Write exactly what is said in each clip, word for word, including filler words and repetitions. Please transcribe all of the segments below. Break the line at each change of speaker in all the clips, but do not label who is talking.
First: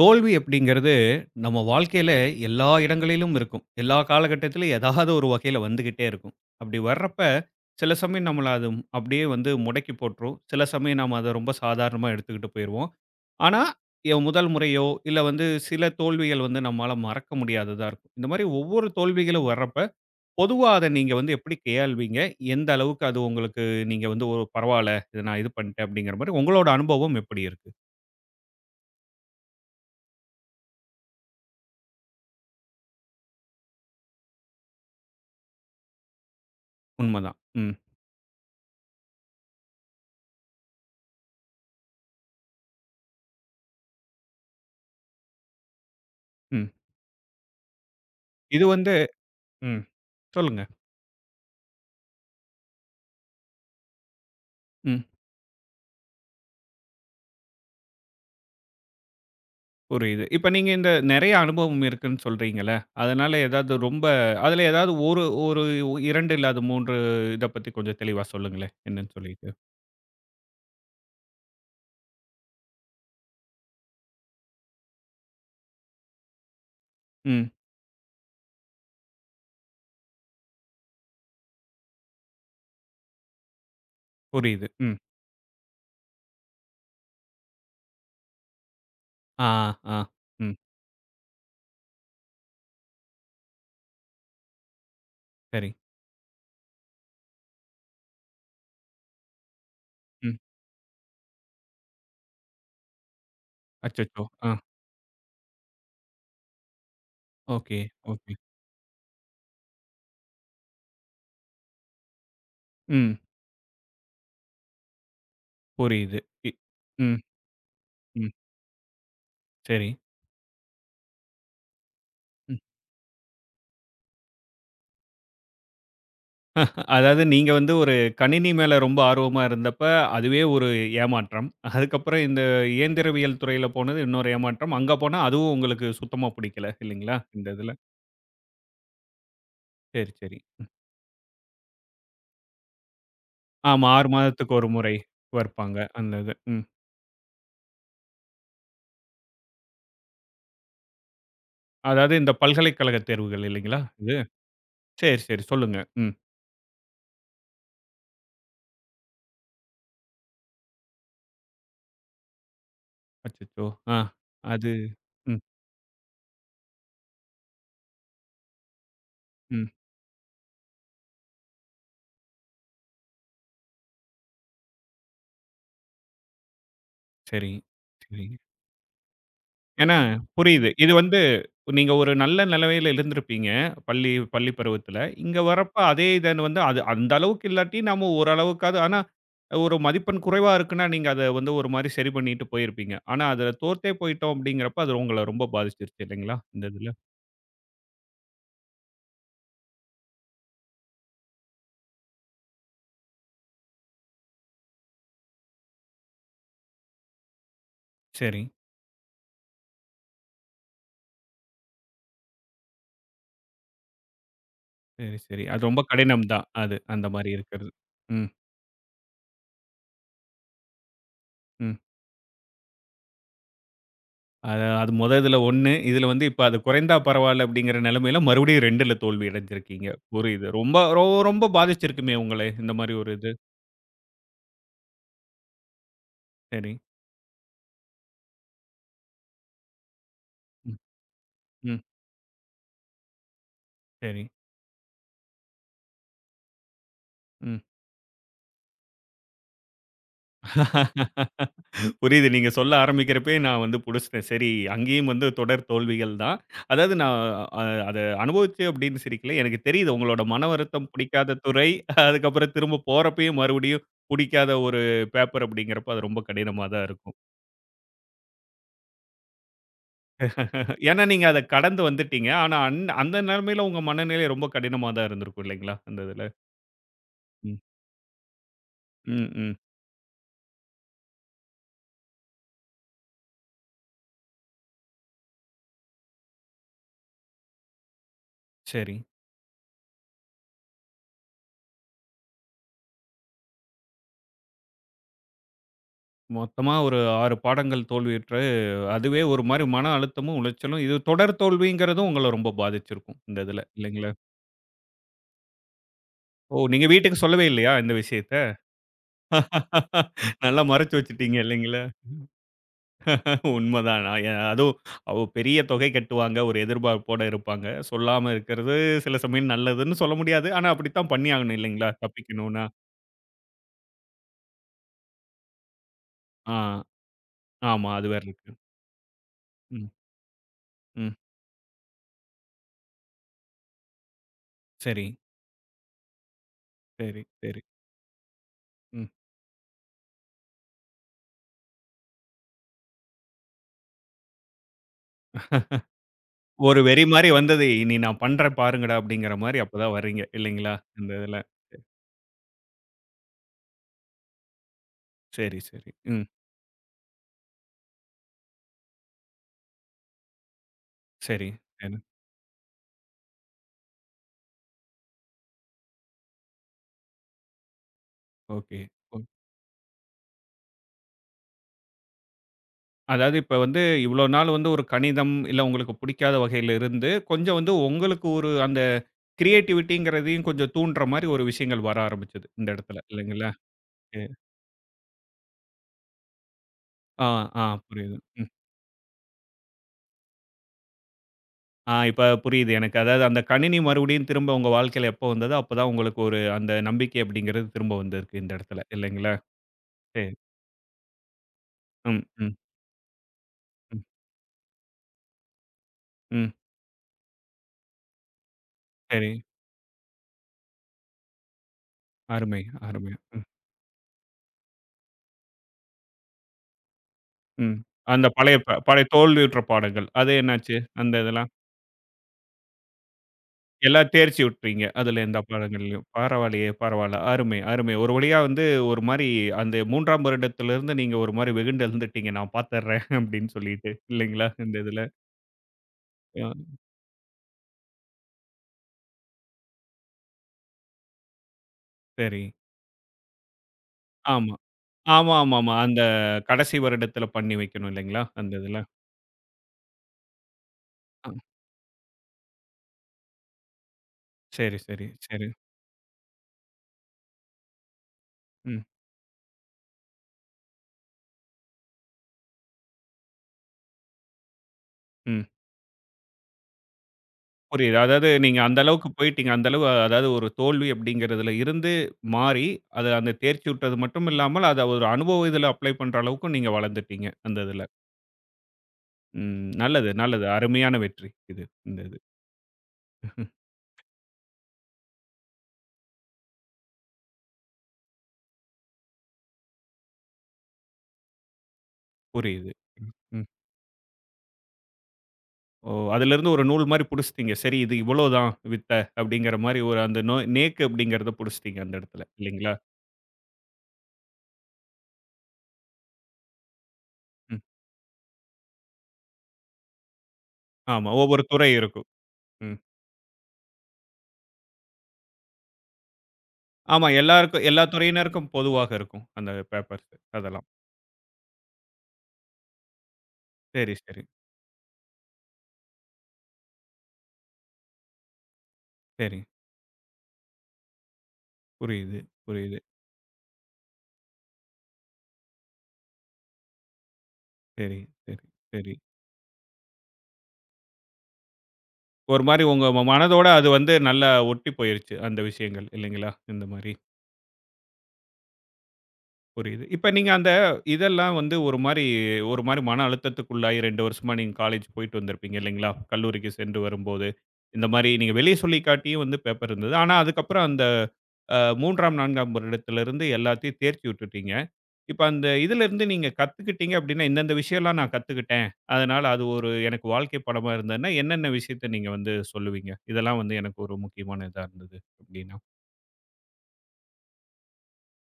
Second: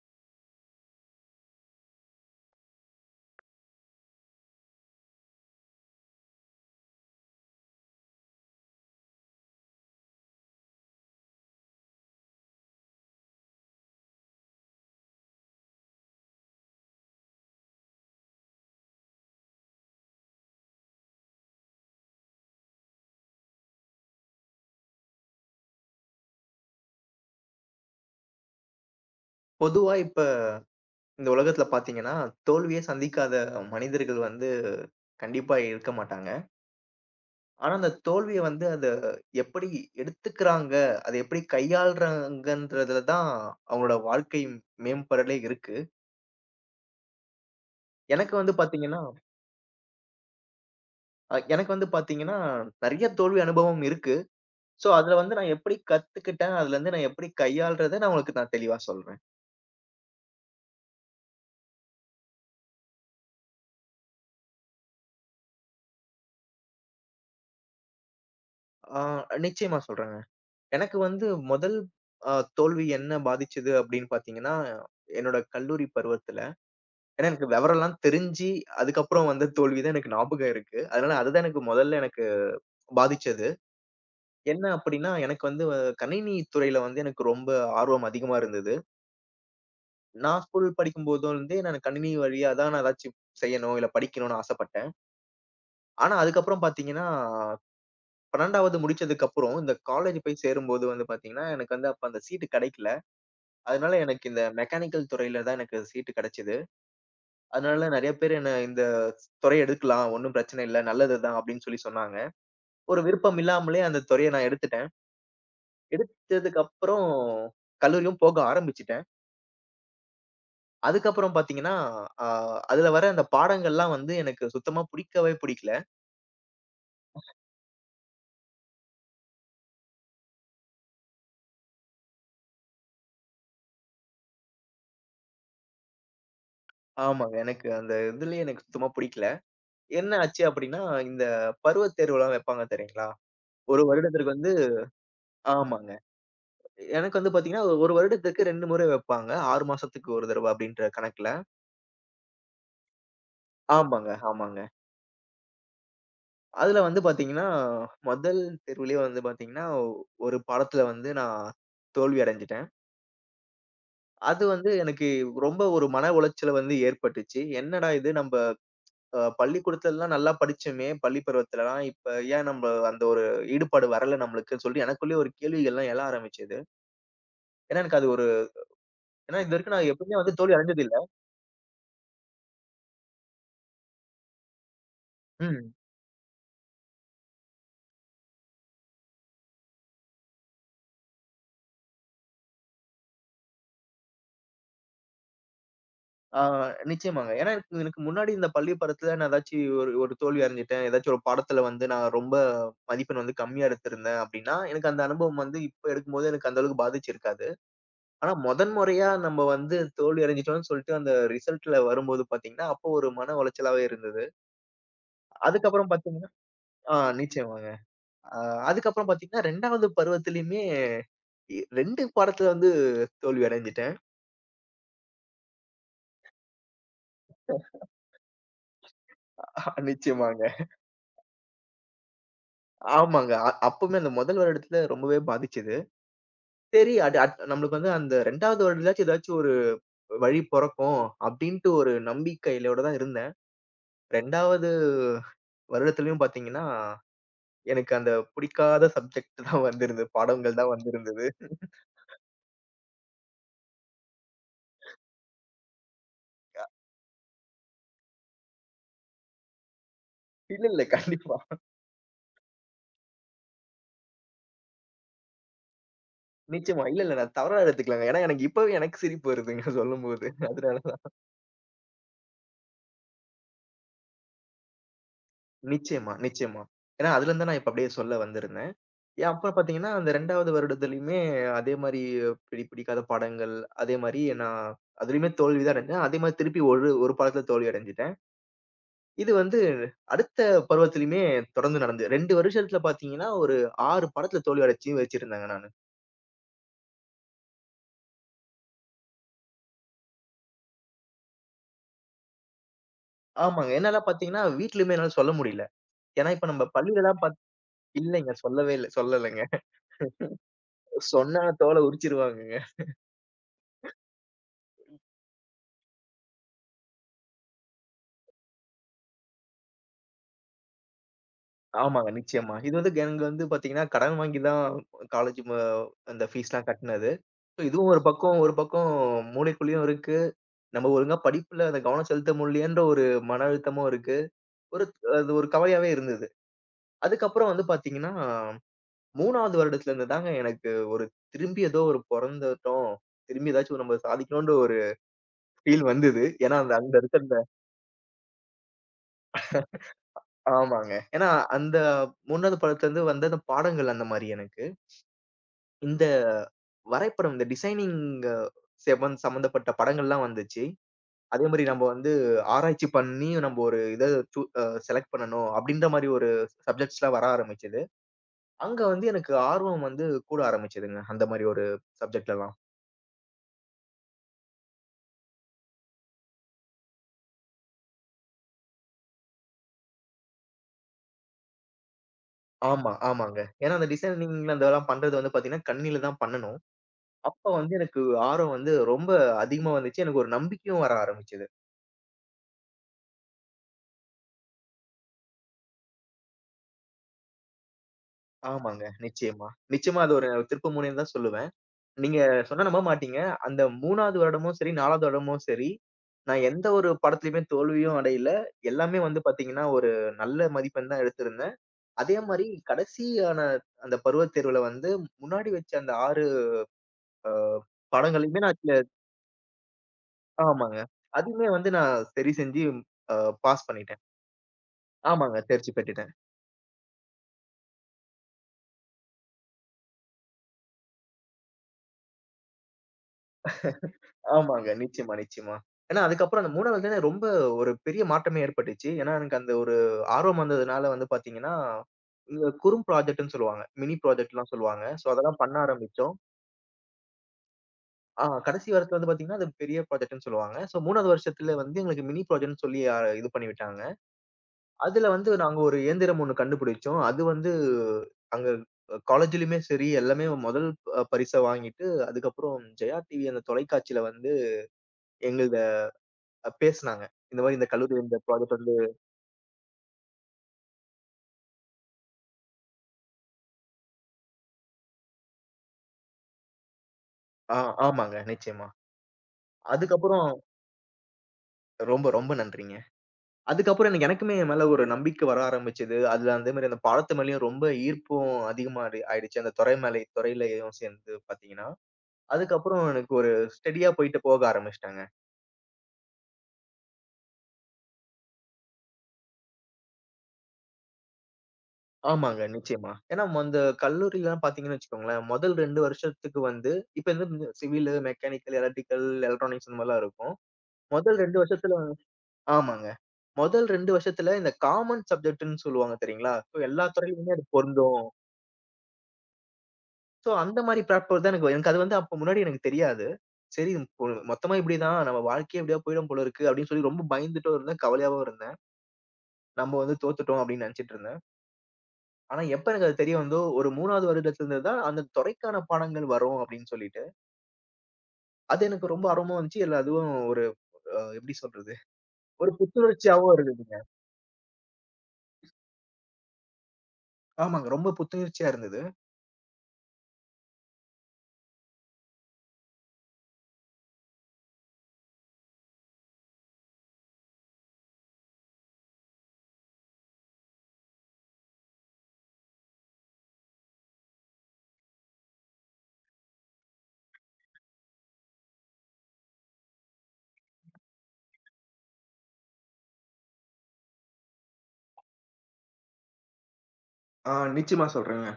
தோல்வி அப்படிங்கிறது நம்ம வாழ்க்கையில எல்லா இடங்களிலும் இருக்கும். எல்லா காலகட்டத்திலும் ஏதாவது ஒரு வகையில வந்துகிட்டே இருக்கும். அப்படி வர்றப்ப, சில சமயம் நம்மள அது அப்படியே வந்து முடக்கி போட்டுரும். சில சமயம் நாம அத ரொம்ப சாதாரணமா எடுத்துக்கிட்டு போயிருவோம். ஆனா, எ முதல் முறையோ இல்ல வந்து சில தோல்விகள் வந்து நம்மால மறக்க முடியாததா இருக்கும். இந்த மாதிரி ஒவ்வொரு தோல்விகளும் வர்றப்ப, பொதுவா அத நீங்க வந்து எப்படி கையாள்வீங்க? எந்த அளவுக்கு அது உங்களுக்கு நீங்க வந்து ஒரு பரவால்ல, இத நான் இது பண்ணிட்டேன் அப்படிங்கிற மாதிரி உங்களோட அனுபவம் எப்படி இருக்கு?
பொதுவா இப்ப இந்த உலகத்துல பாத்தீங்கன்னா, தோல்வியே சந்திக்காத மனிதர்கள் வந்து கண்டிப்பா இருக்க மாட்டாங்க.
உண்மதான். ம்,
ஆனா, அந்த தோல்விய வந்து அத எப்படி எடுத்துக்கிறாங்க, அத எப்படி கையாள்றாங்கன்றதுல தான் அவங்களோட வாழ்க்கை மேம்படலே இருக்கு.
ம்.
எனக்கு வந்து
இது வந்து
பாத்தீங்கன்னா
ம். சொல்லுங்க.
அ எனக்கு வந்து பாத்தீங்கன்னா, நெறைய தோல்வி அனுபவம் இருக்கு. ஸோ,
ம்.
அதுல வந்து நான் எப்படி கத்துக்கிட்டேன், அதுலருந்து நான் எப்படி கையாள்றத நான் உங்களுக்கு நான் தெளிவா சொல்றேன்.
புரியுது. இப்ப நீங்க இந்த நெறைய அனுபவம் இருக்குன்னு சொல்றீங்கல்ல, அதனால ஏதாவது ரொம்ப அதுல ஏதாவது ஒரு ஒரு இரண்டு இல்ல அது மூன்று, இத பத்தி கொஞ்சம் தெளிவா சொல்லுங்களேன்.
ஆ
என்னன்னு சொல்லிட்டு.
நிச்சயமா சொல்றேங்க. எனக்கு வந்து முதல் அ தோல்வி என்ன பாதிச்சது அப்படின்னு பார்த்தீங்கன்னா, என்னோட கல்லூரி பருவத்துல. ஏன்னா
ம்.
எனக்கு விவரம்லாம் தெரிஞ்சு, அதுக்கப்புறம் வந்த தோல்வி தான் எனக்கு ஞாபகம் இருக்கு. அதனால அதுதான் எனக்கு முதல்ல எனக்கு பாதிச்சது. என்ன
புரியுது. ம்.
அப்படின்னா, எனக்கு வந்து அஹ், கணினி துறையில வந்து எனக்கு ரொம்ப ஆர்வம் அதிகமா இருந்தது.
ஆ, ஆ.
நான்
ம்.
ஸ்கூல் படிக்கும்போதும் இருந்தே நான் கணினி வழியா தான் நான் ஏதாச்சும் செய்யணும், இல்ல படிக்கணும்னு ஆசைப்பட்டேன்.
சரி.
ஆனா அதுக்கப்புறம் பார்த்தீங்கன்னா, பன்னிரண்டாவது முடிச்சதுக்கப்புறம் இந்த காலேஜ்
ம்.
போய் சேரும்போது வந்து பார்த்தீங்கன்னா, எனக்கு வந்து அப்ப அந்த சீட்டு கிடைக்கல. அதனால
அச்சச்சோ!
எனக்கு இந்த
ஆ.
மெக்கானிக்கல் துறையில தான் எனக்கு சீட்டு கிடைச்சது.
ஓகே,
அதனால நெறைய
ஓகே.
பேர் என்ன இந்த துறை எடுக்கலாம். ஒண்ணும் பிரச்சனை இல்ல. நல்லது தான் அப்படின்னு சொல்லி சொன்னாங்க. ஒரு
ம்.
விருப்பம் இல்லாமலே அந்த துறைய நான் எடுத்துட்டேன்.
புரியுது. இ
எடுத்ததுக்கப்புறம்
ம்,
கல்லூரியும்
ம்.
போக ஆரம்பிச்சுட்டேன்.
சரி.
அதுக்கப்புறம் பார்த்தீங்கன்னா, அ அதுல வர அந்த பாடங்கள்லாம் வந்து எனக்கு சுத்தமா புடிக்கவே புடிக்கல.
அதாவது நீங்க வந்து ஒரு கணினி மேல ரொம்ப ஆர்வமா இருந்தப்ப, அதுவே ஒரு ஏமாற்றம். அதுக்கப்புறம் இந்த இயந்திரவியல் துறையில போனது இன்னொரு ஏமாற்றம். அங்க போனா அதுவும் உங்களுக்கு சுத்தமா பிடிக்கல இல்லைங்களா?
ஆமாங்க.
இந்த
எனக்கு
இதுல.
அந்த இதுலயே எனக்கு சுத்தமா புடிக்கல. என்ன
சரி, சரி.
ஆச்சு அப்படின்னா, இந்த பருவத் தேர்வுலாம் வைப்பாங்க தெரியுங்களா? ஒரு
ஆமா, ஆறு
வருடத்திற்கு வந்து
மாதத்துக்கு ஒரு முறை வைப்பாங்க.
ஆமாங்க.
அந்த இது. ம்.
எனக்கு வந்து பார்த்தீங்கன்னா, ஒரு வருடத்துக்கு இரண்டு முறை வைப்பாங்க. ஆறு மாசத்துக்கு ஒரு தடவ அப்படின்ற கணக்குல.
அதாவது இந்த பல்கலைக்கழக தேர்வுகள் இல்லைங்களா?
ஆமாங்க,
இது.
ஆமாங்க.
சரி, சரி. சொல்லுங்க. ம்.
அதுல வந்து பார்த்தீங்கன்னா, முதல் தேர்விலேயே வந்து பார்த்தீங்கன்னா, ஒரு பாடத்துல வந்து நான் தோல்வி அடைஞ்சுட்டேன்.
அச்சச்சோ! ஆ.
அது வந்து
அது.
எனக்கு
ம்,
ரொம்ப ஒரு மன உளைச்சல வந்து ஏற்பட்டுச்சு. என்னடா இது நம்ப அ
ம்.
பள்ளிக்கூடத்துலலாம் நல்லா படிச்சோமே, பள்ளி பருவத்துலலாம். இப்ப ஏன் நம்ப அந்த ஒரு ஈடுபாடு வரல நம்மளுக்குன்னு சொல்லி எனக்குள்ளேயே ஒரு கேள்விகள்லாம் எழ ஆரம்பிச்சது.
சரி,
ஏன்னா எனக்கு அது ஒரு
சரிங்க.
ஏன்னா இதுவரைக்கும் நான்
ஏன்னா
எப்பவுமே வந்து தோல்வி
புரியுது.
அடைஞ்சது
இது
இல்ல.
வந்து நீங்க ஒரு நல்ல நிலைமையில இருந்திருப்பீங்க. பள்ளி பள்ளி பருவத்தில. இங்க
ம்.
வரப்ப அதே இத வந்து அது அந்த அளவுக்கு இல்லாட்டி நாம ஓரளவுக்காவது ஆனா, ஒரு மதிப்பெண் குறைவா இருக்குன்னா, நீங்க அத வந்து ஒரு மாரி சரி பண்ணிட்டு போயிருப்பீங்க. ஆனா, அதுல தோத்தே போயிட்டோம் அப்படிங்கிறப்ப, அது உங்கள ரொம்ப பாதிச்சிருச்சு இல்லைங்களா?
ஆ
இந்த இதுல.
நிச்சயமாங்க. ஏன்னா எனக்கு எனக்கு முன்னாடி இந்த பள்ளி பருவத்துல நான் ஏதாச்சும் ஒரு ஒரு தோல்வி அடைஞ்சுட்டேன். ஏதாச்சும் ஒரு பாடத்துல வந்து நான் ரொம்ப மதிப்பெண் வந்து கம்மியா எடுத்திருந்தேன் அப்படின்னா, எனக்கு அந்த அனுபவம் வந்து இப்ப எடுக்கும்போது எனக்கு அந்த அளவுக்கு பாதிச்சிருக்காது. ஆனா
சரி,
முதன் முறையா நம்ம வந்து தோல்வி அடைஞ்சுட்டோம்னு சொல்லிட்டு அந்த ரிசல்ட்ல வரும்போது பாத்தீங்கன்னா, அப்போ ஒரு மன உளைச்சலாவே இருந்தது.
சரி, சரி. அது ரொம்ப
அதுக்கப்புறம்
கடினம்
பாத்தீங்கன்னா
தான். அது
ஆ
அந்த மாரி
நிச்சயமாங்க.
இருக்கிறது. ம்,
அ அதுக்கப்புறம் பாத்தீங்கன்னா இரண்டாவது பருவத்திலயுமே
ம்.
இரண்டு பாடத்துல வந்து தோல்வி அடைஞ்சுட்டேன்.
அது அது மொத இதுல ஒன்று இதுல வந்து இப்ப அது குறைந்தா பரவால்ல அப்படிங்கிற நிலைமையில மறுபடியும் 2ல தோல்வி அடைஞ்சிருக்கீங்க.
நிச்சயமாங்க.
புரியுது. ரொம்ப ரொ ரொம்ப பாதிச்சிருக்குமே உங்கள இந்த மாரி ஒரு இது.
ஆமாங்க. அ அப்பவுமே அந்த முதல் வருடத்துல ரொம்பவே பாதிச்சது.
சரி.
சரி அது அத் நம்மளுக்கு வந்து அந்த இரண்டாவது வருடத்துலயாச்சும் ஏதாச்சும் ஒரு வழி பொறக்கும் அப்டின்ட்டு
ம்.
ஒரு நம்பிக்கையிலோட தான் இருந்தேன்.
சரி.
2வது வருடத்துலயும் பார்த்தீங்கன்னா,
ம்.
எனக்கு அந்த பிடிக்காத சப்ஜெக்ட் தான் வந்திருந்தது. பாடங்கள் தான் வந்திருந்தது.
புரியுது. நீங்க சொல்ல ஆரம்பிக்கிறப்பயே நான் வந்து புடிச்சுட்டேன். சரி, அங்கேயும் வந்து தொடர் தோல்விகள் தான். அதாவது நான் அ அத அனுபவிச்சு அப்படின்னு சிரிக்கல. எனக்கு தெரியுது உங்களோட மன
இல்ல, இல்ல.
வருத்தம்
கண்டிப்பா.
பிடிக்காத துறை. அதுக்கப்புறம் திரும்ப போறப்பயும் மறுபடியும் பிடிக்காத ஒரு பேப்பர் அப்படிங்கிறப்ப அது ரொம்ப கடினமா
நிச்சயமா.
தான்
இல்ல, இல்ல.
இருக்கும்.
நான் தவறா எடுத்துக்கலங்க. ஏன்னா எனக்கு இப்பவே எனக்கு சிரிப்பு வருதுங்க சொல்லும்போது. அதனால
ஏன்னா
தான்.
நீங்க அத கடந்து வந்துட்டீங்க. ஆனா அந் அந்த நிலைமையில உங்க மனநிலை ரொம்ப கடினமா தான் இருந்திருக்கும் இல்லைங்களா? அந்த
நிச்சயமா,
இதுல.
நிச்சயமா. ஏன்னா அதுலருந்து தான்
ம்.
நான் இப்ப அப்டியே சொல்ல வந்திருந்தேன். ஏன்
ம்,
அப்புறம்
ம்.
பார்த்தீங்கன்னா, அந்த 2வது வருடத்திலயுமே அதே மாரி பிடி பிடிக்காத படங்கள், அதே மாரி நான் அதிலயுமே தோல்வி தான் அடைஞ்சேன். அதே மாரி திருப்பி ஒரு ஒரு படத்துல தோல்வி அடைஞ்சுட்டேன்.
சரி.
இது வந்து அடுத்த பருவத்திலயுமே தொடர்ந்து நடந்தது. இரண்டு வருஷத்துல பார்த்தீங்கன்னா, ஒரு ஆறு படத்துல தோல்வி அடைச்சு வச்சிருந்தேங்க நானு.
மொத்தமா ஒரு ஆறு பாடங்கள் தோல்வியுற்று, அதுவே ஒரு மாரி மன அழுத்தமும், உளைச்சலும் இது தொடர் தோல்விங்கிறதும் உங்கள ரொம்ப பாதிச்சிருக்கும். இந்த இதுல
ஆமாங்க. என்னலாம்
இல்லைங்களா?
பார்த்தீங்கன்னா, வீட்லயுமே என்னால சொல்ல முடியல. ஏன்னா, இப்ப
ஓ!
நம்ம
நீங்க வீட்டுக்கு
பள்ளியிலலாம் பாத்
சொல்லவே இல்லையா இந்த
இல்லைங்க.
விஷயத்த?
சொல்லவே இல்ல. சொல்லலைங்க.
நல்லா மறைச்சு வச்சுட்டீங்க
சொன்னா
இல்லைங்களா?
தோல உரிச்சிருவாங்கங்க.
உண்மதான். நான் எ அதுவும் அவ பெரிய தொகை கட்டுவாங்க. ஒரு எதிர்பார்ப்போட இருப்பாங்க. சொல்லாம இருக்கிறது சில சமயம் நல்லதுன்னு சொல்ல முடியாது. ஆனா அப்படித்தான் பண்ணியாகணும் இல்லைங்களா?
ஆமாங்க. நிச்சயமா.
தப்பிக்கணும்னா.
இது வந்து எனக்கு வந்து பார்த்தீங்கன்னா, கடன் வாங்கி தான் காலேஜ் ம அந்த ஃபீஸ்லாம்
ஆ,
கட்டுனது. ஸோ
ஆமா.
இதுவும் ஒரு
அது வேற
பக்கம்
இருக்கு.
ஒரு பக்கம் மூளைக்குள்ளேயும்
ம்,
இருக்கு. நம்ம
ம்.
ஒழுங்கா படிப்புல அந்த கவனம் செலுத்த முடியலையேன்ற ஒரு மன அழுத்தமும் இருக்கு. ஒரு
சரி,
அது ஒரு கவலையாவே இருந்தது.
சரி,
அதுக்கப்புறம்
சரி.
வந்து பார்த்தீங்கன்னா,
ம்.
3வது வருடத்துல இருந்து தாங்க எனக்கு ஒரு திரும்பி ஏதோ ஒரு பொறந்துட்டோம். திரும்பி ஏதாச்சும் நம்ம சாதிக்கணும்ன்ற ஒரு ஃபீல் வந்தது. ஏன்னா அந்த
ஒரு
அங்க
வெறி
இருக்க
மாரி
அந்த
வந்தது. "இனி நான் பண்றேன் பாருங்கடா" அப்படிங்கிற மாரி அப்பதான் வர்றீங்க இல்லைங்களா?
ஆமாங்க.
இந்த
ஏன்னா
இதுல.
அந்த மூன்றாவது படத்துலருந்து வந்த அந்த பாடங்கள் அந்த மாரி எனக்கு.
சரி, சரி. ம்.
வரைபடம், இந்த டிசைனிங் செவன் சம்மந்தப்பட்ட படங்கள்லாம் வந்துச்சு. அதே
சரி.
மாரி நம்ம
சரி.
வந்து ஆராய்ச்சி பண்ணி நம்ம ஒரு இத சூ அ செலக்ட் பண்ணணும் அப்படின்ற மாரி ஒரு சப்ஜெக்ட்ஸ்லாம் வர ஆரம்பிச்சது.
ஓகே.
அங்க வந்து
ஒ
எனக்கு ஆர்வம் வந்து கூட ஆரம்பிச்சதுங்க. அந்த மாரி ஒரு சப்ஜெக்ட்லலாம்.
அதாவது இப்ப வந்து இவ்வளோ நாள் வந்து ஒரு கணிதம், இல்ல உங்களுக்கு பிடிக்காத வகையில இருந்து, கொஞ்சம் வந்து உங்களுக்கு ஒரு அந்த கிரியேட்டிவிட்டிங்கிறதையும் கொஞ்சம் தூண்டுற மாரி ஒரு விஷயங்கள் வர ஆரம்பிச்சது இந்த
ஆமா,
இடத்துல
ஆமாங்க.
இல்லைங்களா?
ஏன்னா அந்த
எ
டிசைனிங்ல அதெல்லாம் பண்றது வந்து பார்த்தீங்கன்னா, கணினில தான் பண்ணணும்.
ஆ,
அப்ப
ஆ
வந்து எனக்கு
புரியுது. ம்.
ஆர்வம் வந்து ரொம்ப அதிகமா வந்துச்சு. எனக்கு ஒரு நம்பிக்கையும் வர ஆரம்பிச்சது.
ஆ இப்ப புரியுது எனக்கு. அதாவது அந்த கணினி மறுபடியும் திரும்ப உங்க வாழ்க்கையில எப்போ வந்ததோ, அப்பதான் உங்களுக்கு ஒரு அந்த நம்பிக்கை அப்படிங்கிறது திரும்ப வந்திருக்கு இந்த இடத்துல
ஆமாங்க.
இல்லைங்களா?
நிச்சயமா. நிச்சயமா அது
சரி.
ஒரு திருப்புமுனைன்னு தான் சொல்லுவேன். நீங்க
ம், ம்.
சொன்னா நம்ப மாட்டீங்க. அந்த 3வது வருடமும் சரி, நான்காவது வருடமும் சரி, நான்
ம்.
எந்த ஒரு படத்துலயுமே தோல்வியும் அடையல. எல்லாமே வந்து
சரி.
பாத்தீங்கன்னா, ஒரு நல்ல மதிப்பெண் தான் எடுத்திருந்தேன். அதே மாரி
அருமை, அருமை.
கடைசியான
ம்,
அந்த பருவத் தேர்வுல வந்து முன்னாடி வச்ச அந்த ஆறு அ
ம். அந்த
படங்களையுமே
பழைய
நான்
ப
க்ளியர்
பழைய தோல்வியுற்ற பாடங்கள். அது என்னாச்சு?
ஆமாங்க.
அந்த
அதுவுமே
இதெல்லாம்.
வந்து நான் சரி செஞ்சு அ பாஸ் பண்ணிட்டேன்.
எல்லாம் தேர்ச்சி விட்டுறீங்க. அதுல எந்த
ஆமாங்க. தேர்ச்சி
பாடங்கள்லயும்.
பெற்றுட்டேன்.
பரவாயில்லையே! பரவால்ல. அருமை, அருமை. ஒரு வழியா வந்து ஒரு மாரி அந்த 3ஆம் வருடத்திலிருந்து நீங்க ஒரு மாரி வெகுண்டு எழுந்துட்டீங்க. நான் பாத்துர்றேன் அப்டின்னு சொல்லிட்டு. இல்லைங்களா?
ஆமாங்க.
இந்த இதுல.
நிச்சயமா, நிச்சயமா. ஏன்னா அதுக்கப்புறம்
அ
அந்த 3வது தானே ரொம்ப ஒரு பெரிய மாற்றமே ஏற்பட்டுச்சு. ஏன்னா எனக்கு அந்த ஒரு ஆர்வம் வந்ததுனால வந்து பார்த்தீங்கன்னா,
சரி.
இந்த குறும் ப்ராஜெக்ட்ன்னு சொல்லுவாங்க. மினி ப்ராஜெக்ட்லாம்
ஆமா.
சொல்லுவாங்க. ஸோ
ஆமா,
அதெல்லாம் பண்ண
ஆமாமா. அந்த
ஆரம்பிச்சோம்.
கடைசி வருடத்துல பண்ணி வைக்கணும் இல்லைங்களா?
ஆ
அந்த
கடைசி
இதுல.
வருடத்துல வந்து பார்த்தீங்கன்னா, அது பெரிய ப்ராஜெக்ட்ன்னு சொல்லுவாங்க. ஸோ மூன்றாவது
அ
வருஷத்துல வந்து எங்களுக்கு மினி ப்ராஜெக்ட்ன்னு சொல்லி அ இது பண்ணி விட்டாங்க.
சரி, சரி,
அதுல வந்து
சரி.
நாங்க ஒரு இயந்திரம் ஒண்ணு கண்டுபிடிச்சோம். அது வந்து அங்க
ம்,
காலேஜ்லயுமே சரி, எல்லாமே முதல் அ பரிசா வாங்கிட்டு, அதுக்கப்புறம் ஜெயா டிவி அந்த தொலைக்காட்சியில வந்து
ம்.
எங்களுது அ பேசுனாங்க. இந்த மாரி இந்த
புரியுது.
கல்லூரி இந்த
அதாவது
ப்ராஜெக்ட்
நீங்க
வந்து
அந்த அளவுக்கு போயிட்டீங்க. அந்த அளவு அதாவது ஒரு தோல்வி அப்படிங்கிறதுல இருந்து மாறி, அது அந்த தேர்ச்சியுற்றது மட்டும் இல்லாமல், அத ஒரு அனுபவ இதில அப்ளை பண்ற அளவுக்கும் நீங்க வளர்ந்துட்டீங்க, அந்த
ஆ
இதில.
ஆமாங்க. நிச்சயமா.
ம். நல்லது,
அதுக்கப்புறம்
நல்லது. அருமையான வெற்றி இது. இந்த
ரொம்ப,
இது.
ரொம்ப நன்றிங்க. அதுக்கப்புறம் எனக்கு எனக்குமே என் மேல ஒரு நம்பிக்கை வர ஆரம்பிச்சது. அதுல அந்த மாரி அந்த பாடத்து மேலயும் ரொம்ப ஈர்ப்பும் அதிகமா ஆயி ஆயிடுச்சு. அந்த துறை மேல துறையிலயும் சேர்ந்து பார்த்தீங்கன்னா.
புரியுது.
அதுக்கப்புறம்
ம்.
எனக்கு ஒரு
ம்.
ஸ்டடியா போயிட்டு போக ஆரம்பிச்சுட்டேங்க.
ஓ! அதிலிருந்து ஒரு நூல் மாரி புடிச்சுட்டீங்க. சரி இது இவ்வளோதான் வித்த அப்படிங்கிற மாரி ஒரு அந்த நோ நேக்கு அப்படிங்கிறத புடிச்சுட்டீங்க அந்த இடத்துல.
ஆமாங்க.
இல்லைங்களா?
நிச்சயமா. ஏன்னா அந்த கல்லூரிலாம் பார்த்தீங்கன்னு வச்சுக்கோங்களேன், முதல் இரண்டு வருஷத்துக்கு வந்து இப்ப வந்து
ம்.
சிவில், மெக்கானிக்கல், எலக்ட்ரிக்கல், எலக்ட்ரானிக்ஸ் இந்த மாரிலாம் இருக்கும்.
ஆமா.
முதல் இரண்டு
ஒவ்வொரு துறை
வருஷத்துல
இருக்கும். ம்.
ஆமாங்க. முதல் இரண்டு வருஷத்துல இந்த காமன் சப்ஜெக்ட்ன்னு சொல்லுவாங்க தெரியுங்களா? சோ எல்லா
ஆமா
துறையிலுமே அது
எல்லாருக்கும் எல்லா
பொருந்தும்.
துறையினருக்கும் பொதுவாக இருக்கும். அந்த பேப்பர்ஸ்
சோ அந்த
அதெல்லாம்.
மாரி பிளாட்ஃபார்ம் தான் எனக்கு எனக்கு அது வந்து அப்ப முன்னாடி எனக்கு தெரியாது. சரி
சரி,
பொ
சரி,
மொத்தமா இப்படிதான் நம்ம வாழ்க்கையே இப்படியா போயிடும் போல இருக்கு அப்படின்னு சொல்லி ரொம்ப பயந்துட்டும் இருந்தேன். கவலையாவும் இருந்தேன்.
சரி.
நம்ம வந்து தோத்துட்டோம் அப்படின்னு நினைச்சுட்டு இருந்தேன்.
புரியுது,
ஆனா எப்ப
புரியுது.
எனக்கு அது தெரிய வந்தோ, ஒரு மூன்றாவது வருடத்துல இருந்து தான் அந்த துறைக்கான பாடங்கள் வரும் அப்படின்னு சொல்லிட்டு,
சரி, சரி,
அது எனக்கு
சரி.
ரொம்ப ஆர்வமா இருந்துச்சு. எல்லா அதுவும் ஒரு அ எப்படி சொல்றது?
ஒரு
ஒரு
மாரி உங்க ம
புத்துணர்ச்சியாவும்
மனதோட அது
இருந்ததுங்க.
வந்து நல்லா ஒட்டி போயிருச்சு, அந்த விஷயங்கள் இல்லைங்களா? இந்த மாரி.
ஆமாங்க. ரொம்ப புத்துணர்ச்சியா இருந்தது.
புரியுது. இப்ப நீங்க அந்த இதெல்லாம் வந்து ஒரு மாரி ஒரு மாரி மன அழுத்தத்துக்குள்ளாகி இரண்டு வருஷமா நீங்க காலேஜ் போயிட்டு வந்திருப்பீங்க இல்லைங்களா? கல்லூரிக்கு சென்று வரும்போது. இந்த மாரி நீங்க வெளிய சொல்லிக்காட்டியும் வந்து பேப்பர் இருந்தது. ஆனா அதுக்கப்புறம் அந்த அ 3ஆம், 4ஆம் வருடத்திலிருந்து எல்லாத்தையும் தேர்ச்சி விட்டுட்டீங்க. இப்ப அந்த இதிலிருந்து நீங்க கத்துக்கிட்டீங்க அப்டின்னா, "இந்தந்த விஷயம்லாம் நான் கத்துக்கிட்டேன். அதனால அது ஒரு எனக்கு வாழ்க்கை பாடமா இருந்ததுன்னா" என்னென்ன விஷயத்த நீங்க வந்து சொல்லுவீங்க? இதெல்லாம் வந்து எனக்கு ஒரு முக்கியமான இதா இருந்தது அப்டின்னா.
ஆ நிச்சயமா சொல்றேங்க.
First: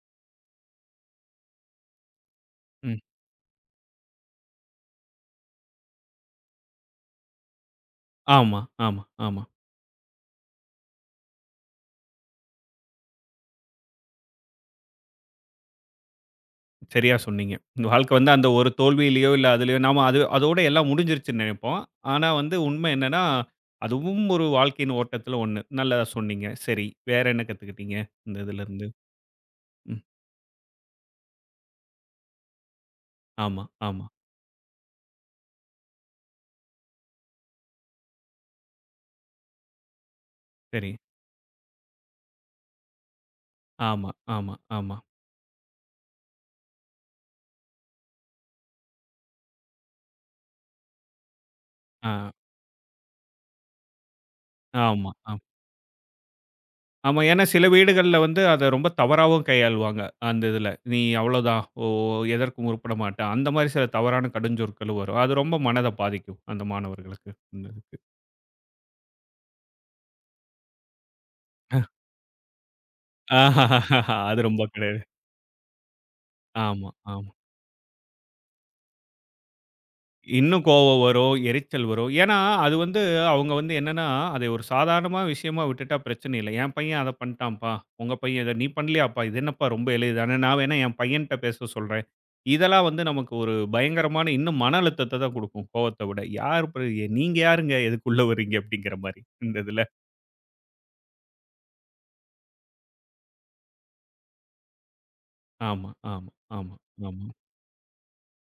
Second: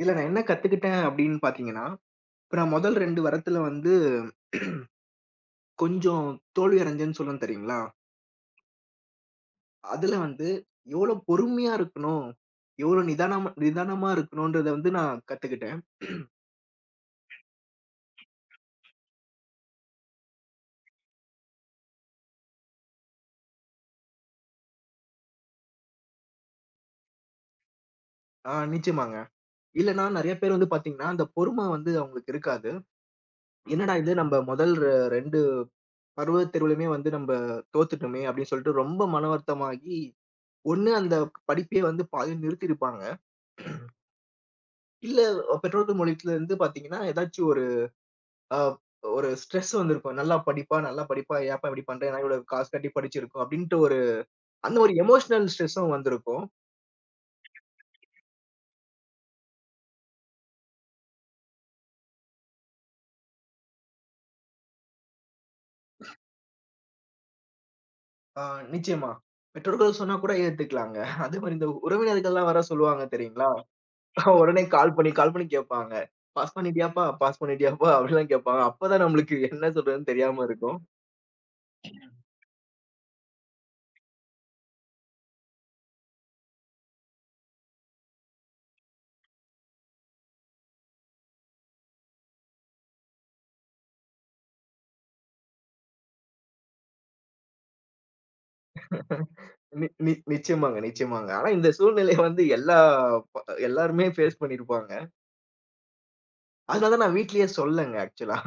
இதுல நான் என்ன கத்துக்கிட்டேன் அப்படின்னு பார்த்தீங்கன்னா, இப்ப நான் முதல்
ம்.
இரண்டு வாரத்துல வந்து கொஞ்சம் தோல்வி அடைஞ்சேன்னு சொல்லுவேன் தெரியுங்களா?
ஆமா, ஆமா, ஆமா.
அதுல வந்து எவ்வளோ பொறுமையா இருக்கணும், எவ்வளோ நிதானமா நிதானமா இருக்கணும்ன்றத வந்து நான் கத்துக்கிட்டேன்.
சரியா சொன்னீங்க. இந்த வாழ்க்கை வந்து அந்த ஒரு தோல்வியிலயோ, இல்ல அதுலயோ நாம அது அதோட எல்லாம் முடிஞ்சிருச்சுன்னு நெனைப்போம். ஆனா வந்து உண்மை என்னன்னா, அதுவும் ஒரு வாழ்க்கையின் ஓட்டத்துல ஒண்ணு. நல்லதா சொன்னீங்க. சரி, வேற என்ன கத்துக்கிட்டீங்க? இந்த
ஆ
இதுலருந்து?
நிச்சயமாங்க.
ம்.
இல்லன்னா நெறைய பேர் வந்து பார்த்தீங்கன்னா, அந்த பொறும வந்து அவங்களுக்கு இருக்காது.
ஆமா,
என்னடா
ஆமா.
இது நம்ம முதல் ரெ இரண்டு பருவத் தேர்விலுமே வந்து நம்ம தோத்துட்டோமே அப்படின்னு சொல்லிட்டு ரொம்ப மன வருத்தமாகி,
சரி.
ஒண்ணு அந்த படிப்பையே வந்து பாதியில நிறுத்தியிருப்பாங்க.
ஆமா, ஆமா, ஆமா.
இல்ல பெற்றோர்கள் மூலியத்திலிருந்து பார்த்தீங்கன்னா, ஏதாச்சும் ஒரு அ ஒரு ஸ்ட்ரெஸ் வந்திருக்கும். நல்லா படிப்பா, நல்லா படிப்பா, ஏன்ப்பா இப்படி பண்ற?
ஆ,
ஏன்னா இவ்வளோ காசு கட்டி படிச்சிருக்கோம் அப்படின்ட்டு ஒரு அந்த ஒரு
ஆமா, ஆமா.
எமோஷனல் ஸ்ட்ரெஸ்ஸும் வந்திருக்கும்.
ஆமா. ஏன்னா சில வீடுகள்ல வந்து அத ரொம்ப தவறாவும் கையாளுவாங்க. அந்த இதுல. "நீ அவ்வளோதான். ஓ, எதற்கும் உருப்பட மாட்ட." அந்த மாரி சில தவறான கடுஞ்சொற்களும் வரும். அது ரொம்ப மனத பாதிக்கும். அந்த மாணவர்களுக்கு. அந்த இது.
அ நிச்சயமா. பெற்றோர்கள் சொன்னா கூட ஏத்துக்கலாங்க. அதே மாரி இந்த உறவினர்கள்லாம் வேற சொல்லுவாங்க தெரியுங்களா?
ஆஹ் அது ரொம்ப
உடனே கால் பண்ணி, கால் பண்ணி கேட்பாங்க. "பாஸ்
ஆமா,
பண்ணிட்டியாப்பா?
ஆமா.
பாஸ் பண்ணிட்டியாப்பா?" அப்படிலாம் கேட்பாங்க. அப்பதான் நம்மளுக்கு என்ன சொல்றதுன்னு தெரியாம
இன்னும்
இருக்கும்.
கோவம் வரும், எரிச்சல் வரும். ஏன்னா, அது வந்து அவங்க வந்து என்னன்னா, அதை ஒரு சாதாரணமா விஷயமா விட்டுட்டா பிரச்சனை இல்ல. என் பையன் அத பண்ணிட்டான்ப்பா. உங்க பையன் இத நீ பண்ணலையாப்பா? இது என்னப்பா ரொம்ப எளிதான நான் வேணா என் பையன்ட்ட பேச சொல்றேன். இதெல்லாம் வந்து நமக்கு ஒரு பயங்கரமான இன்னும் மன அழுத்தத்த தான் குடுக்கும், கோவத்த விட. யார் இப்ப நீங்க யாருங்க? எதுக்கு உள்ள வர்றீங்க? அப்படிங்கிற மாரி, இந்த இதுல.
நி நி நிச்சயமாங்க, நிச்சயமாங்க. ஆனா இந்த சூழ்நிலைய வந்து எல்லா ப எல்லாருமே ஃபேஸ் பண்ணியிருப்பாங்க.
ஆமா, ஆமா, ஆமா,
அதனால தான் நான்
ஆமா.
வீட்லயே சொல்லலைங்க ஆக்சுவலா.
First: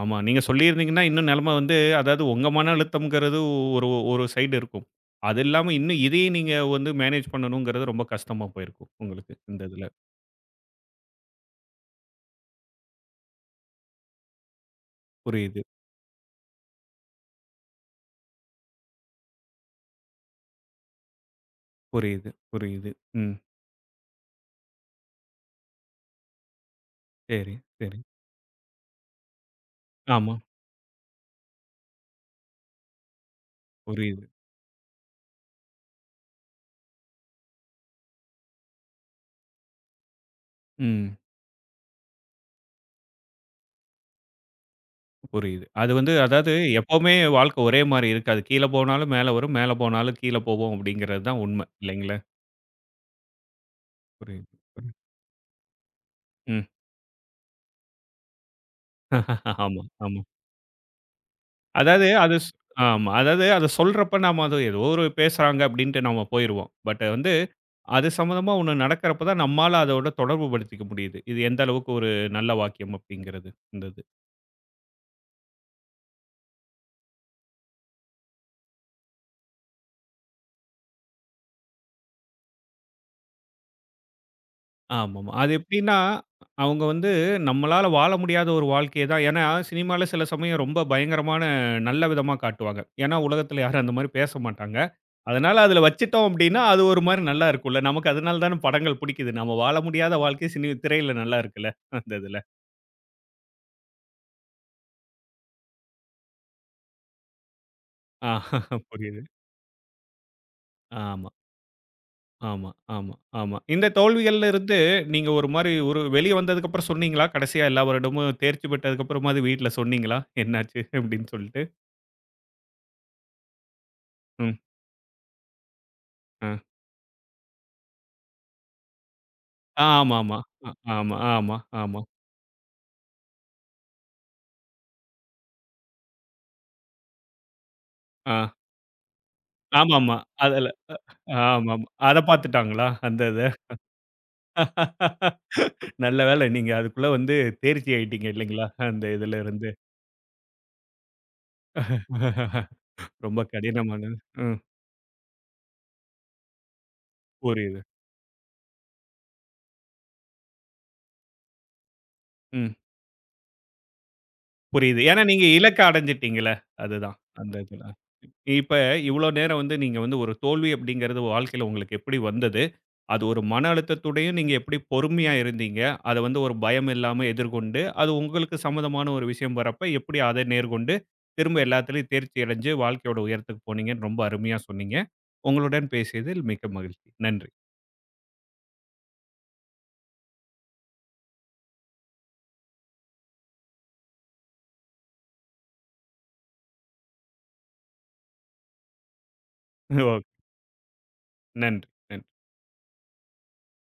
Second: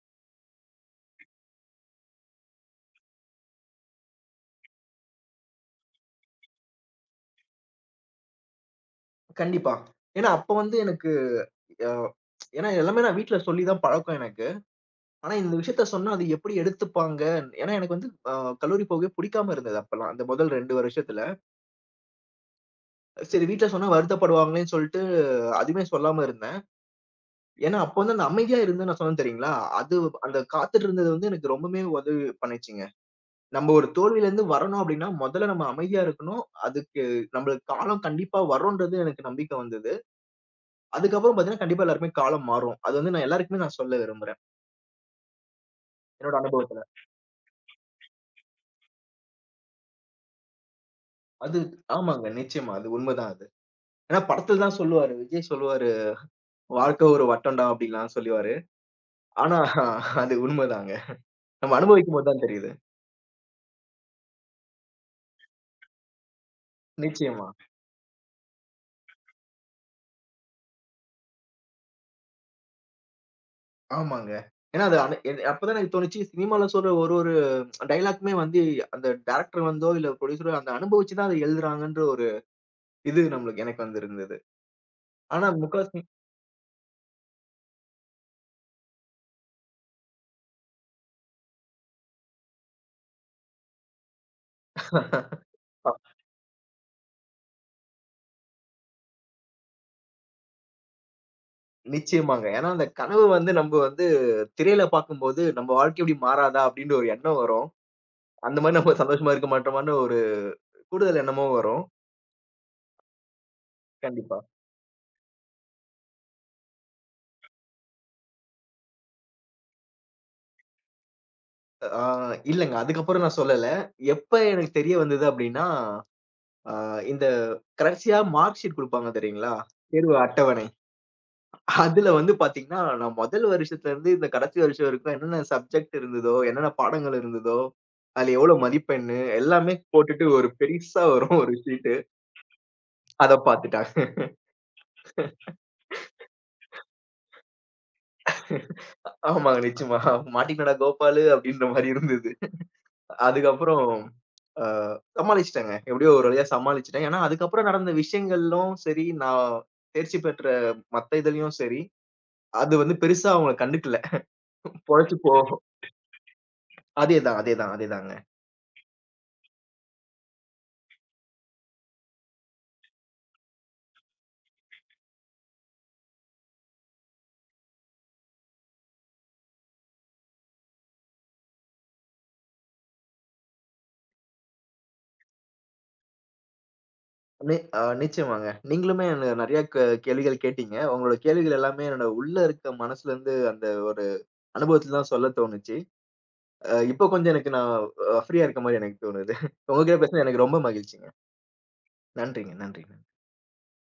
ஆமா. நீங்க சொல்லியிருந்தீங்கன்னா, இன்னும் நெலம வந்து அதாவது உங்க மன அழுத்தம்ங்கிறது ஒரு ஒரு சைடு இருக்கும். அது இல்லாம இன்னும் இதையும் நீங்க வந்து மேனேஜ் பண்ணணுங்கிறது ரொம்ப கஷ்டமா போயிருக்கும் உங்களுக்கு. இந்த
கண்டிப்பா.
இதுல.
ஏன்னா, அப்ப வந்து எனக்கு அ ஏன்னா எல்லாமே நான் வீட்ல சொல்லி தான் பழக்கம் எனக்கு. ஆனா இந்த
புரியுது,
விஷயத்த சொன்னா அது எப்படி எடுத்துப்பாங்க? ஏன்னா எனக்கு வந்து அ கல்லூரி போகவே புடிக்காம இருந்தது அப்பலாம். அந்த முதல் இரண்டு வருஷத்துல.
புரியுது, புரியுது. ம்.
சரி வீட்ல சொன்னா வருத்தப்படுவாங்களேன்னு சொல்லிட்டு அஹ், அதுவுமே சொல்லாம இருந்தேன்.
சரி,
ஏன்னா அப்ப
சரி.
வந்து அந்த அமைதியா இருந்து நான் சொன்னேன் தெரியுங்களா? அது
ஆமா.
அந்த காத்துட்டு இருந்தது வந்து எனக்கு ரொம்பவுமே உதவி பண்ணுச்சுங்க. நம்ம ஒரு
புரியுது.
தோல்வியிலேருந்து வரணும் அப்படின்னா, முதல்ல நம்ம அமைதியா இருக்கணும். அதுக்கு நம்மளுக்கு காலம் கண்டிப்பா வரும்ன்றது எனக்கு நம்பிக்கை வந்தது.
ம்.
அதுக்கப்புறம் பார்த்தீங்கன்னா, கண்டிப்பா எல்லாருக்குமே காலம் மாறும். அது வந்து நான் எல்லாருக்குமே நான் சொல்ல விரும்புறேன்.
புரியுது. அது வந்து
என்னோட
அதாவது
அனுபவத்துல.
எப்பவுமே வாழ்க்கை ஒரே மாரி இருக்காது. கீழ போனாலும் மேல வரும், மேல போனாலும் கீழ போகும் அப்படிங்கிறது தான்
அது
உண்ம. இல்லைங்களா?
ஆமாங்க. நிச்சயமா. அது உண்மதான் அது. ஏன்னா
புரியுது,
படத்துல தான்
புரியுது.
சொல்லுவாரு. விஜய் சொல்லுவாரு,
ம்.
"வாழ்க்கை ஒரு வட்டம்டா" அப்படின்லாம் சொல்லுவாரு. ஆனா
ஆமா, ஆமா.
அது உண்மதாங்க. நம்ம
அதாவது
அனுபவிக்கும்போது
அது
தான்
ஸ்
தெரியுது.
ஆமா. அதாவது அத சொல்றப்ப நாம அது ஏதோ ஒரு பேசுறாங்க அப்டின்ட்டு நாம போயிருவோம். பட் வந்து
நிச்சயமா.
அது சம்மந்தமா ஒண்ணு நடக்கிறப்ப தான் நம்மால அதோட தொடர்பு படுத்திக்க முடியுது. இது எந்த அளவுக்கு ஒரு நல்ல வாக்கியம் அப்டிங்கிறது இந்த இது.
ஆமாங்க. ஏன்னா அது அனு என் அப்பதான் எனக்கு தோணுச்சு, சினிமால சொல்ற ஒரு ஒரு டயலாக்குமே வந்து அந்த டைரக்டர் வந்தோ, இல்ல ப்ரொடியூசரோ அந்த அனுபவிச்சு தான் அத எழுதுறாங்கன்ற ஒரு இது நம்மளுக்கு எனக்கு வந்து இருந்தது.
ஆமாமா.
ஆனா
அது எப்டின்னா,
முக்காவாசி
அவங்க வந்து நம்மளால வாழ முடியாத ஒரு வாழ்க்கைய தான் ஏன்னா சினிமால சில சமயம் ரொம்ப பயங்கரமான நல்ல விதமா காட்டுவாங்க. ஏன்னா உலகத்துல யாரும் அந்த மாரி பேச மாட்டாங்க. அதனால அதுல வச்சுட்டோம் அப்டின்னா, அது ஒரு மாரி நல்லா இருக்கும்ல. நமக்கு அதனால தான படங்கள் புடிக்குது. நம்ம வாழ முடியாத வாழ்க்கை சினி திரையில நல்லா இருக்குல்ல. அந்த இதுல.
நிச்சயமாங்க. ஏன்னா, அந்த கனவு வந்து நம்ம வந்து திரையில பார்க்கும்போது, நம்ம வாழ்க்கை இப்படி மாறாதா? அப்படின்னு ஒரு எண்ணம் வரும்.
ஆ
அந்த மாரி நம்ம
புரியுது.
சந்தோஷமா இருக்க மாட்டோமான்னு ஒரு கூடுதல்
ஆமா,
எண்ணமும் வரும்.
ஆமா, ஆமா, ஆமா. இந்த
கண்டிப்பா.
தோல்விகள்ல இருந்து நீங்க ஒரு மாரி ஒரு வெளிய வந்ததுக்கப்புறம் சொன்னீங்களா? கடைசியா எல்லா வருடமும் தேர்ச்சி பெற்றதுக்கு அப்புறமாவது வீட்ல சொன்னீங்களா? என்னாச்சு அப்படின்னு சொல்லிட்டு?
ஆ இல்லங்க. அதுக்கப்புறம் நான் சொல்லல. எப்ப
ம்.
எனக்கு தெரிய வந்தது அப்படின்னா,
அ.
ஆ இந்த கடைசியா மார்க் ஷீட் குடுப்பாங்க தெரியுங்களா? தேர்வு
ஆமாமா.
அட்டவணை.
அ ஆமா, ஆமா, ஆமா.
அதுல வந்து பார்த்தீங்கன்னா, நான் முதல் வருஷத்துல இருந்து இந்த கடைசி வருஷம் வரைக்கும் என்னென்ன சப்ஜெக்ட் இருந்ததோ, என்னென்ன பாடங்கள் இருந்ததோ, அதுல
ஆ.
எவ்வளோ மதிப்பெண்ணு எல்லாமே
ஆமாமா.
போட்டுட்டு ஒரு
அதுல
பெருசா வரும் ஒரு
ஆமாமா.
ஷீட்.
அத பார்த்துட்டாங்களா? அந்த
அத
இத.
பாத்துட்டாங்க.
நல்ல வேளை நீங்க அதுக்குள்ள வந்து தேர்ச்சி ஆயிட்டீங்க இல்லைங்களா? அந்த இதுல
ஆமாங்க.
இருந்து.
நிச்சயமா. மாட்டிக்கினடா கோபாலு! அப்டின்ற மாரி இருந்தது.
ரொம்ப
அதுக்கப்புறம்
கடினமானது. ம்.
அ சமாளிச்சுட்டேங்க. எப்படியோ ஒரு வழியா சமாளிச்சுட்டேன். ஏன்னா, அதுக்கப்புறம்
புரியுது.
நடந்த விஷயங்களும் சரி, நான் தேர்ச்சி பெற்ற மத்த இதுலயும் சரி, அது
ம்.
வந்து பெருசா அவங்கள கண்டுக்கல.
புரியுது.
பொழச்சு
ஏன்னா
போ
நீங்க இலக்க அடைஞ்சிட்டீங்கல்ல. அதுதான்.
அதேதான்,
அந்த
அதேதான்,
இதுல.
அதேதாங்க.
இப்ப இவ்ளோ நேரம் வந்து நீங்க வந்து ஒரு தோல்வி அப்படிங்கிறது வாழ்க்கையில உங்களுக்கு எப்படி வந்தது? அது ஒரு மன அழுத்தத்துடையும் நீங்க எப்படி பொறுமையா இருந்தீங்க? அத வந்து ஒரு பயம் இல்லாம எதிர்கொண்டு, அது உங்களுக்கு சம்மதமான ஒரு விஷயம் வரப்ப எப்படி அத நேர்கொண்டு, திரும்ப எல்லாத்துலயும் தேர்ச்சி அடைஞ்சு வாழ்க்கையோட உயரத்துக்கு போனீங்கன்னு ரொம்ப அருமையா சொன்னீங்க. உங்களுடன் பேசியதில் மிக்க மகிழ்ச்சி. நன்றி.
நி அ நிச்சயமாங்க. நீங்களுமே என்ன நெறைய க கேள்விகள் கேட்டீங்க. உங்களோட கேள்விகள் எல்லாமே என்னோட உள்ள இருக்க மனசுலருந்து அந்த ஒரு அனுபவத்துல தான் சொல்ல தோணுச்சு. அ இப்போ கொஞ்சம் எனக்கு நான் அ ஃப்ரீயா இருக்க மாரி எனக்கு தோணுது. உங்ககிட்ட
ஓகே.
பேசுனது எனக்கு ரொம்ப மகிழ்ச்சிங்க.
நன்றி. நன்றி.
நன்றிங்க, நன்றிங்க.